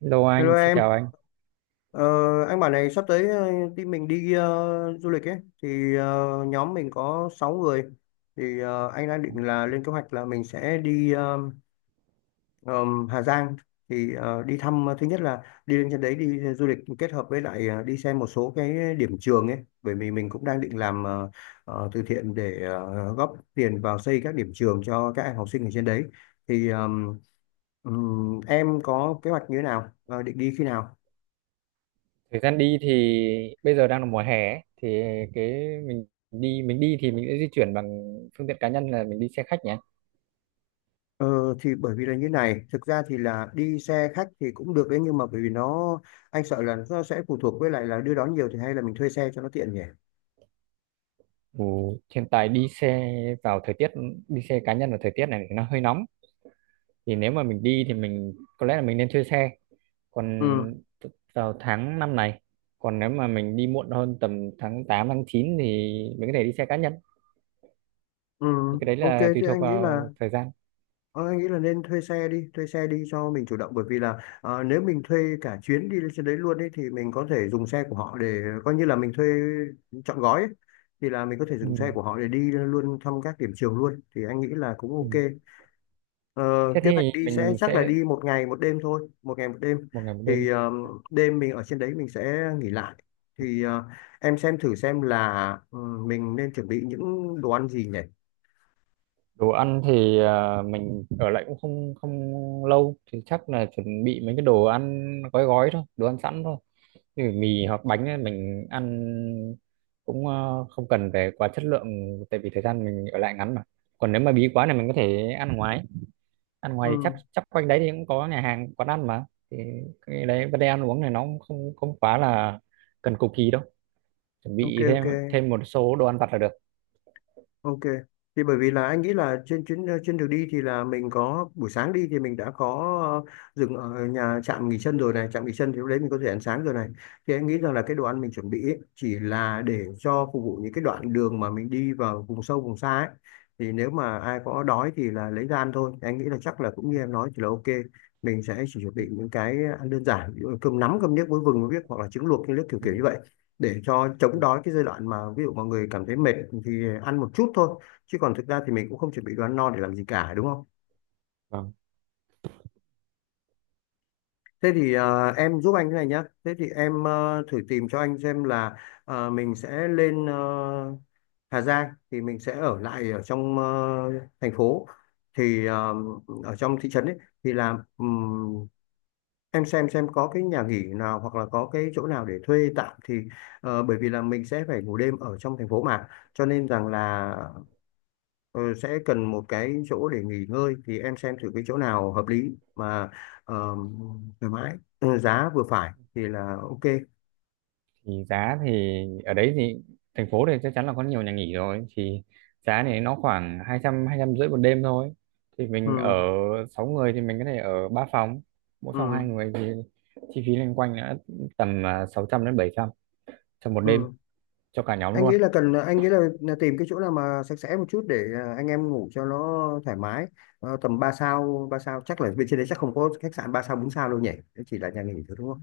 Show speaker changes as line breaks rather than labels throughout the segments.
Hello anh,
Hello
xin chào
em,
anh.
ờ, anh bảo này sắp tới team mình đi du lịch ấy, thì nhóm mình có 6 người, thì anh đang định là lên kế hoạch là mình sẽ đi Hà Giang, thì đi thăm, thứ nhất là đi lên trên đấy đi du lịch kết hợp với lại đi xem một số cái điểm trường ấy, bởi vì mình cũng đang định làm từ thiện để góp tiền vào xây các điểm trường cho các em học sinh ở trên đấy. Thì em có kế hoạch như thế nào, định đi khi nào?
Thời gian đi thì bây giờ đang là mùa hè ấy, thì cái mình mình đi thì mình sẽ di chuyển bằng phương tiện cá nhân là mình đi xe khách nhé.
Ờ, thì bởi vì là như này, thực ra thì là đi xe khách thì cũng được đấy, nhưng mà bởi vì anh sợ là nó sẽ phụ thuộc với lại là đưa đón nhiều, thì hay là mình thuê xe cho nó tiện nhỉ.
Ừ, hiện tại vào thời tiết đi xe cá nhân vào thời tiết này thì nó hơi nóng. Thì nếu mà mình đi thì mình có lẽ là mình nên thuê xe. Còn
Ừ.
vào tháng 5 này, còn nếu mà mình đi muộn hơn tầm tháng 8 tháng 9 thì mình có thể đi xe cá nhân.
Ừ.
Thì cái đấy
Ok,
là tùy
thì
thuộc
anh nghĩ là
vào thời gian.
ờ, anh nghĩ là nên thuê xe đi, cho mình chủ động, bởi vì là nếu mình thuê cả chuyến đi lên trên đấy luôn ấy thì mình có thể dùng xe của họ để coi như là mình thuê trọn gói ấy. Thì là mình có thể
Ừ.
dùng xe của họ để đi luôn thăm các điểm trường luôn, thì anh nghĩ là cũng
Ừ.
ok. Ờ,
Thế
Kế
thì
hoạch đi sẽ
mình
chắc là
sẽ
đi một ngày một đêm thôi, một ngày một đêm.
một ngày một đêm.
Thì đêm mình ở trên đấy mình sẽ nghỉ lại. Thì em xem thử xem là ừ, mình nên chuẩn bị những đồ ăn gì nhỉ?
Đồ ăn thì mình ở lại cũng không không lâu thì chắc là chuẩn bị mấy cái đồ ăn gói gói thôi, đồ ăn sẵn thôi như mì hoặc bánh ấy. Mình ăn cũng không cần phải quá chất lượng tại vì thời gian mình ở lại ngắn mà. Còn nếu mà bí quá này mình có thể ăn ngoài. Ăn ngoài thì
Ừ,
chắc chắc quanh đấy thì cũng có nhà hàng quán ăn mà. Thì cái đấy vấn đề ăn uống này nó cũng không không quá là cần cục kỳ đâu, chuẩn
ok
bị
ok.
thêm thêm một số đồ ăn vặt là được.
Ok. Thì bởi vì là anh nghĩ là trên chuyến trên đường đi thì là mình có buổi sáng đi thì mình đã có dừng ở nhà trạm nghỉ chân rồi này, trạm nghỉ chân thì lúc đấy mình có thể ăn sáng rồi này. Thì anh nghĩ rằng là cái đồ ăn mình chuẩn bị ấy, chỉ là để cho phục vụ những cái đoạn đường mà mình đi vào vùng sâu vùng xa ấy. Thì nếu mà ai có đói thì là lấy ra ăn thôi. Thì anh nghĩ là chắc là cũng như em nói thì là ok. Mình sẽ chỉ chuẩn bị
Ừ,
những cái ăn đơn giản, ví dụ là cơm nắm, cơm niếc muối vừng muối biếc hoặc là trứng luộc những nước kiểu
ừ,
kiểu như vậy để cho chống
ừ.
đói cái giai đoạn mà ví dụ mọi người cảm thấy mệt thì ăn một chút thôi, chứ còn thực ra thì mình cũng không chuẩn bị đồ ăn no để làm gì cả đúng không.
Vâng.
Thế thì em giúp anh cái này nhá. Thế thì em thử tìm cho anh xem là mình sẽ lên Hà Giang thì mình sẽ ở lại ở trong thành phố, thì ở trong thị trấn ấy, thì là em xem có cái nhà nghỉ nào hoặc là có cái chỗ nào để thuê tạm thì bởi vì là mình sẽ phải ngủ đêm ở trong thành phố mà, cho nên rằng là ờ, sẽ cần một cái chỗ để nghỉ ngơi, thì em xem thử cái chỗ nào hợp lý mà ờ, thoải mái, giá vừa phải thì là ok.
Thì giá thì ở đấy thì thành phố thì chắc chắn là có nhiều nhà nghỉ rồi. Thì giá thì nó khoảng hai trăm, hai trăm rưỡi một đêm thôi. Thì mình ở
Ừ,
sáu người thì mình có thể ở ba phòng, mỗi phòng
ừ,
hai người thì chi phí loanh quanh đã tầm sáu trăm đến bảy trăm cho một đêm
ừ.
cho cả nhóm
Anh
luôn.
nghĩ là cần, anh nghĩ là, tìm cái chỗ nào mà sạch sẽ một chút để à, anh em ngủ cho nó thoải mái. Tầm ba sao chắc là bên trên đấy chắc không có khách sạn 3 sao 4 sao đâu nhỉ. Đấy chỉ là nhà nghỉ thôi đúng không.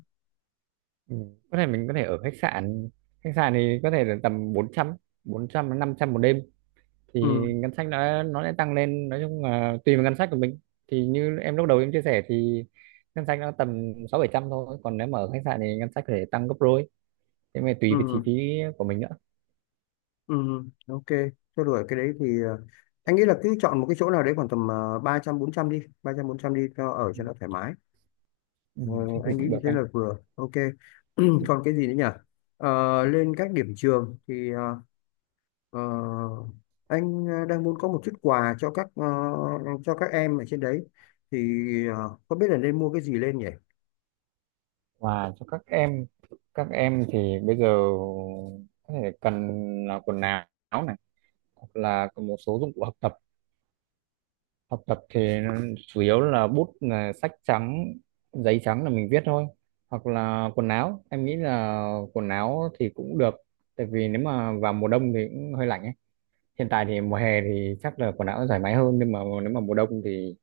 Ừ. Có thể mình có thể ở khách sạn. Khách sạn thì có thể là tầm bốn trăm, bốn trăm đến năm trăm một đêm thì
Ừ,
ngân sách nó sẽ tăng lên, nói chung là tùy vào ngân sách của mình. Thì như em lúc đầu em chia sẻ thì ngân sách nó tầm sáu bảy trăm thôi. Còn nếu mà ở khách sạn thì ngân sách có thể tăng gấp đôi, thế mà tùy về chi
ừ,
phí của mình nữa.
ừ, ok. Cho đuổi cái đấy thì anh nghĩ là cứ chọn một cái chỗ nào đấy khoảng tầm 300 400 đi, cho ở
Ừ,
cho nó thoải mái.
ừ,
Ờ,
thế thì
anh nghĩ
cũng
như
được
thế
anh.
là vừa ok.
Ừ.
Còn cái gì nữa nhỉ? Lên các điểm trường thì ờ, anh đang muốn có một chút quà cho các cho các em ở trên đấy, thì không biết là nên mua cái gì lên nhỉ.
Và cho các em, các em thì bây giờ có thể cần là quần áo này, hoặc là có một số dụng cụ học tập. Học tập thì chủ yếu là bút, là sách trắng, giấy trắng là mình viết thôi. Hoặc là quần áo, em nghĩ là quần áo thì cũng được tại vì nếu mà vào mùa đông thì cũng hơi lạnh ấy. Hiện tại thì mùa hè thì chắc là quần áo thoải mái hơn, nhưng mà nếu mà mùa đông thì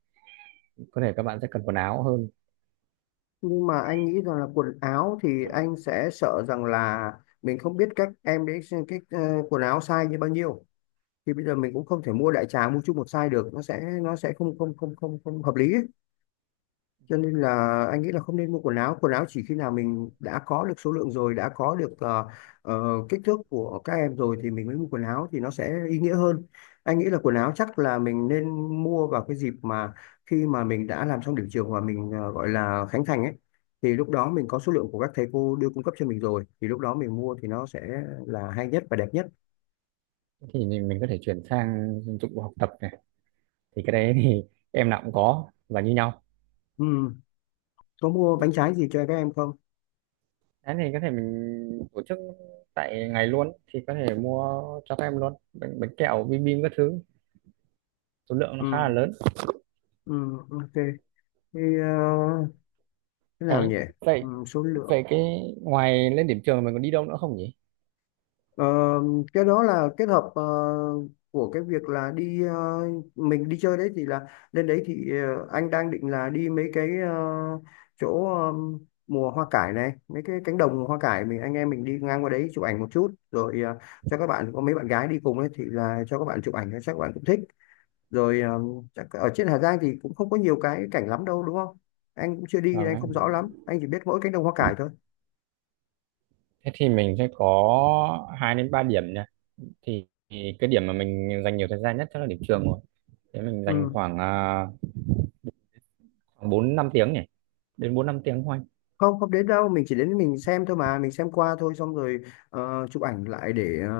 có thể các bạn sẽ cần quần áo hơn.
Nhưng mà anh nghĩ rằng là quần áo thì anh sẽ sợ rằng là mình không biết các em đấy xem cái quần áo size như bao nhiêu, thì bây giờ mình cũng không thể mua đại trà mua chung một size được, nó sẽ không không không không không hợp lý ấy. Cho nên là anh nghĩ là không nên mua quần áo, quần áo chỉ khi nào mình đã có được số lượng rồi, đã có được ờ, kích thước của các em rồi thì mình mới mua quần áo, thì nó sẽ ý nghĩa hơn. Anh nghĩ là quần áo chắc là mình nên mua vào cái dịp mà khi mà mình đã làm xong điểm trường và mình gọi là khánh thành ấy, thì lúc đó mình có số lượng của các thầy cô đưa cung cấp cho mình rồi, thì lúc đó mình mua thì nó sẽ là hay nhất và đẹp nhất.
Thì mình có thể chuyển sang dụng cụ học tập này, thì cái đấy thì em nào cũng có và như nhau.
Ừ. Có mua bánh trái gì cho các em không?
Thế thì có thể mình tổ chức tại ngày luôn thì có thể mua cho các em luôn bánh, bánh kẹo bim bim các thứ, số lượng nó
Ừ.
khá là lớn.
Ừ. Ok, thì thế nào
cái
nhỉ?
Vậy
Ừ. Số lượng.
vậy cái ngoài lên điểm trường mình còn đi đâu nữa không nhỉ?
Ờ, cái đó là kết hợp của cái việc là đi, mình đi chơi đấy thì là lên đấy thì anh đang định là đi mấy cái chỗ mùa hoa cải này, mấy cái cánh đồng hoa cải, mình anh em mình đi ngang qua đấy chụp ảnh một chút rồi cho các bạn, có mấy bạn gái đi cùng ấy thì là cho các bạn chụp ảnh chắc các bạn cũng thích rồi. Ờ, Chắc ở trên Hà Giang thì cũng không có nhiều cái cảnh lắm đâu đúng không. Anh cũng chưa đi nên
Vâng
anh không rõ
anh.
lắm, anh chỉ biết mỗi cánh đồng hoa cải thôi.
Thế thì mình sẽ có hai đến ba điểm nha. Thì cái điểm mà mình dành nhiều thời gian nhất chắc là điểm trường rồi. Thế mình dành
Ừ.
khoảng khoảng bốn năm tiếng nhỉ, đến bốn năm tiếng thôi anh.
Không, không đến đâu, mình chỉ đến mình xem thôi mà, mình xem qua thôi xong rồi chụp ảnh lại để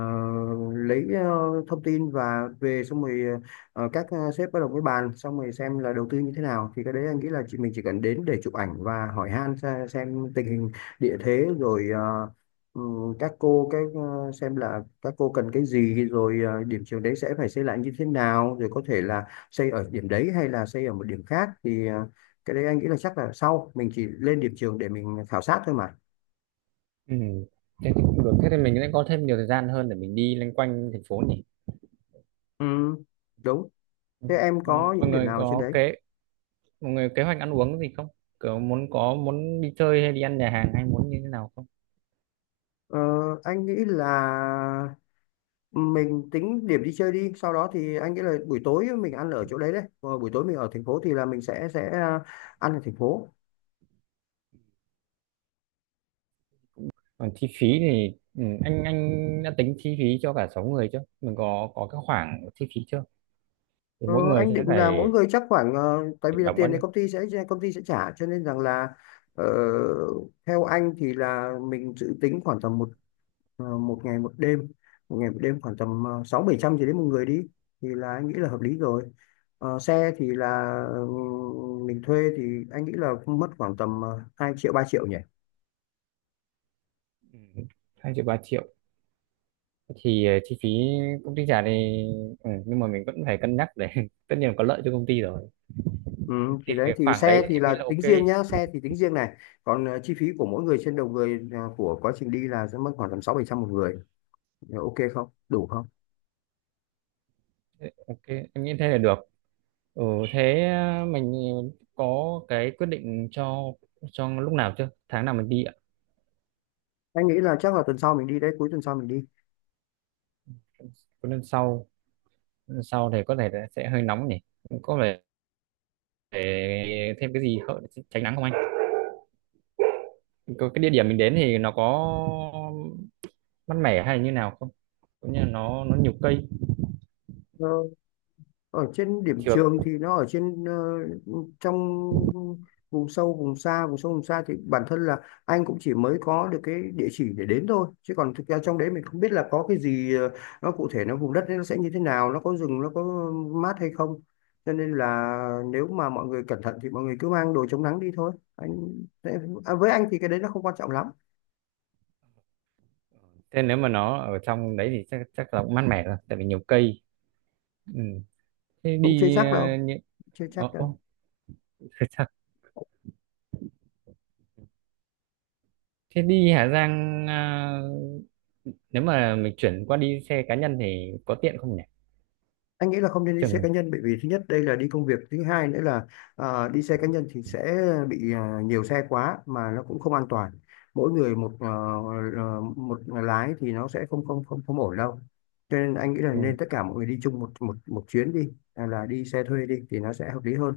lấy thông tin và về, xong rồi các sếp bắt đầu mới bàn xong rồi xem là đầu tư như thế nào, thì cái đấy anh nghĩ là chị mình chỉ cần đến để chụp ảnh và hỏi han, xem tình hình địa thế, rồi ừ, các cô cái xem là các cô cần cái gì rồi, điểm trường đấy sẽ phải xây lại như thế nào, rồi có thể là xây ở điểm đấy hay là xây ở một điểm khác, thì cái đấy anh nghĩ là chắc là sau mình chỉ lên điểm trường để mình khảo sát thôi mà.
Ừ. Thế thì cũng được. Thế thì mình sẽ có thêm nhiều thời gian hơn để mình đi loanh quanh thành phố nhỉ.
Ừ, đúng thế. Em
Ừ,
có
mọi
những điểm
người
nào trên
có
đấy.
kế mọi người kế hoạch ăn uống gì không, kiểu muốn muốn đi chơi hay đi ăn nhà hàng hay muốn như thế nào không?
ờ, anh nghĩ là mình tính điểm đi chơi đi, sau đó thì anh nghĩ là buổi tối mình ăn ở chỗ đấy đấy. Ờ, Buổi tối mình ở thành phố thì là mình sẽ ăn ở thành phố.
Còn chi phí thì anh đã tính chi phí cho cả sáu người chưa? Mình có cái khoảng chi phí chưa? Thì
Ờ,
mỗi người
anh
sẽ
định là
phải
mỗi người chắc khoảng tại vì là
đóng bao
tiền này
nhiêu?
công ty sẽ trả, cho nên rằng là ờ, theo anh thì là mình dự tính khoảng tầm một ngày một đêm, một ngày một đêm khoảng tầm sáu bảy trăm gì đấy một người đi, thì là anh nghĩ là hợp lý rồi. Xe thì là mình thuê thì anh nghĩ là mất khoảng tầm 2 triệu 3 triệu nhỉ.
Ừ, 2 triệu 3 triệu. Thì chi phí công ty trả thì ừ, nhưng mà mình vẫn phải cân nhắc để tất nhiên là có lợi cho công ty rồi.
Ừ. Thì
Thì
đấy
cái
thì
khoảng
xe
đấy
thì
em nghĩ
là
là
tính
ok.
riêng nhá, xe thì tính riêng này, còn chi phí của mỗi người trên đầu người của quá trình đi là sẽ mất khoảng tầm sáu bảy trăm một người. Ok không đủ không.
Ok, em nghĩ thế là được. Ừ, thế mình có cái quyết định cho lúc nào chưa, tháng nào mình đi ạ?
Anh nghĩ là chắc là tuần sau mình đi đấy, cuối tuần sau mình đi.
Có. Lần sau thì có thể là sẽ hơi nóng nhỉ, có vẻ để thêm cái gì tránh nắng không anh? Có cái địa điểm mình đến thì nó có mát mẻ hay như nào không? Cũng như là nó nhiều cây
Ở trên điểm
trường.
trường thì nó ở trên trong vùng sâu vùng xa, vùng sâu vùng xa thì bản thân là anh cũng chỉ mới có được cái địa chỉ để đến thôi, chứ còn thực ra trong đấy mình không biết là có cái gì nó cụ thể, nó vùng đất đấy nó sẽ như thế nào, nó có rừng nó có mát hay không, cho nên là nếu mà mọi người cẩn thận thì mọi người cứ mang đồ chống nắng đi thôi anh. À, với anh thì cái đấy nó không quan trọng lắm.
Thế nếu mà nó ở trong đấy thì chắc chắc là cũng mát mẻ rồi, tại vì nhiều cây. Ừ. Thế
Cũng chưa
đi
chắc đâu, chưa chắc đâu.
ô, thế sao? Thế đi Hà Giang, nếu mà mình chuyển qua đi xe cá nhân thì có tiện không nhỉ?
Anh nghĩ là không nên đi xe cá
Trường.
nhân, bởi vì thứ nhất đây là đi công việc, thứ hai nữa là đi xe cá nhân thì sẽ bị nhiều xe quá mà nó cũng không an toàn. Mỗi người một một lái thì nó sẽ không không không không ổn đâu, cho nên anh nghĩ là nên
Ừ.
tất cả mọi người đi chung một một một chuyến đi hay là đi xe thuê đi, thì nó sẽ hợp lý hơn.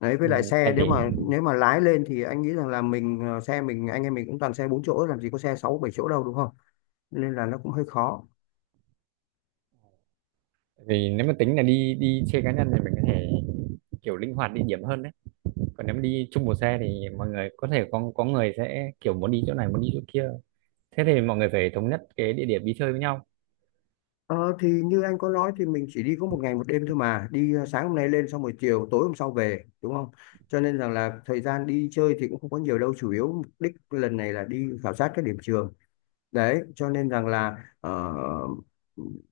Đấy, với
Ừ.
lại
Tại
xe nếu
vì
mà lái lên thì anh nghĩ rằng là mình xe mình anh em mình cũng toàn xe bốn chỗ, làm gì có xe sáu bảy chỗ đâu đúng không, nên là nó cũng hơi khó.
vì nếu mà tính là đi đi xe cá nhân thì mình có thể kiểu linh hoạt địa điểm hơn đấy. Còn nếu mà đi chung một xe thì mọi người có thể có người sẽ kiểu muốn đi chỗ này muốn đi chỗ kia, thế thì mọi người phải thống nhất cái địa điểm đi chơi với nhau.
Ờ, thì như anh có nói thì mình chỉ đi có một ngày một đêm thôi mà, đi sáng hôm nay lên xong rồi chiều tối hôm sau về đúng không, cho nên rằng là thời gian đi chơi thì cũng không có nhiều đâu, chủ yếu mục đích lần này là đi khảo sát các điểm trường đấy, cho nên rằng là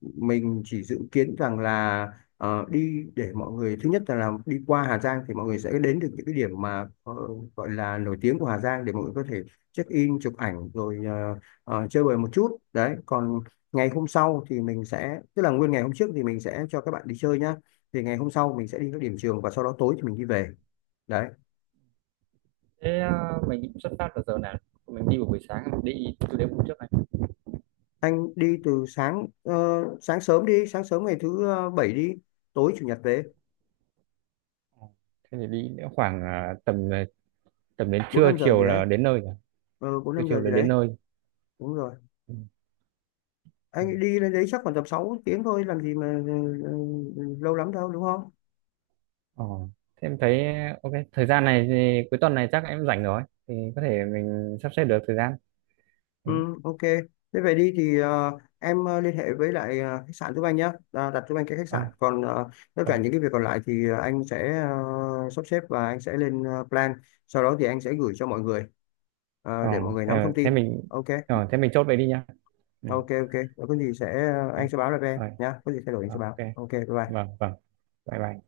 mình chỉ dự kiến rằng là đi để mọi người thứ nhất là làm đi qua Hà Giang thì mọi người sẽ đến được những cái điểm mà gọi là nổi tiếng của Hà Giang để mọi người có thể check in chụp ảnh rồi chơi bời một chút đấy, còn ngày hôm sau thì mình sẽ, tức là nguyên ngày hôm trước thì mình sẽ cho các bạn đi chơi nhá, thì ngày hôm sau mình sẽ đi các điểm trường và sau đó tối thì mình đi về đấy.
Thế à, mình cũng xuất phát vào giờ nào, mình đi vào buổi sáng, mình đi từ đêm hôm trước này?
Anh đi từ sáng sáng sớm đi, sáng sớm ngày thứ bảy đi, tối chủ nhật về.
Ờ. Thế thì đi nữa khoảng tầm đến
Bốn
trưa
năm giờ gì
chiều
đấy.
là đến nơi rồi,
Ừ, bốn
trưa
năm
chiều
giờ gì
là đến
đấy.
nơi.
Đúng rồi.
Ừ. Ừ.
Anh đi lên đấy chắc khoảng tầm 6 tiếng thôi, làm gì mà lâu lắm đâu đúng không.
Ờ. Thế em thấy ok, thời gian này thì cuối tuần này chắc em rảnh rồi thì có thể mình sắp xếp được thời gian. Ừ.
Ừ, ok. Thế về đi thì em liên hệ với lại khách sạn giúp anh nhé, à, đặt giúp anh cái khách
ờ
sạn, còn tất
ờ.
cả những cái việc còn lại thì anh sẽ sắp xếp và anh sẽ lên plan, sau đó thì anh sẽ gửi cho mọi người
Ờ,
để mọi người
thế
nắm thông
thế
tin.
mình
Ok
ờ, thế mình chốt vậy đi nha. Ừ.
ok ok. Có gì sẽ
Ok.
anh sẽ báo lại với em
Rồi.
nhá, có gì thay đổi anh
Ờ,
sẽ báo.
ok,
Ok, bye bye.
vâng vâng, bye bye.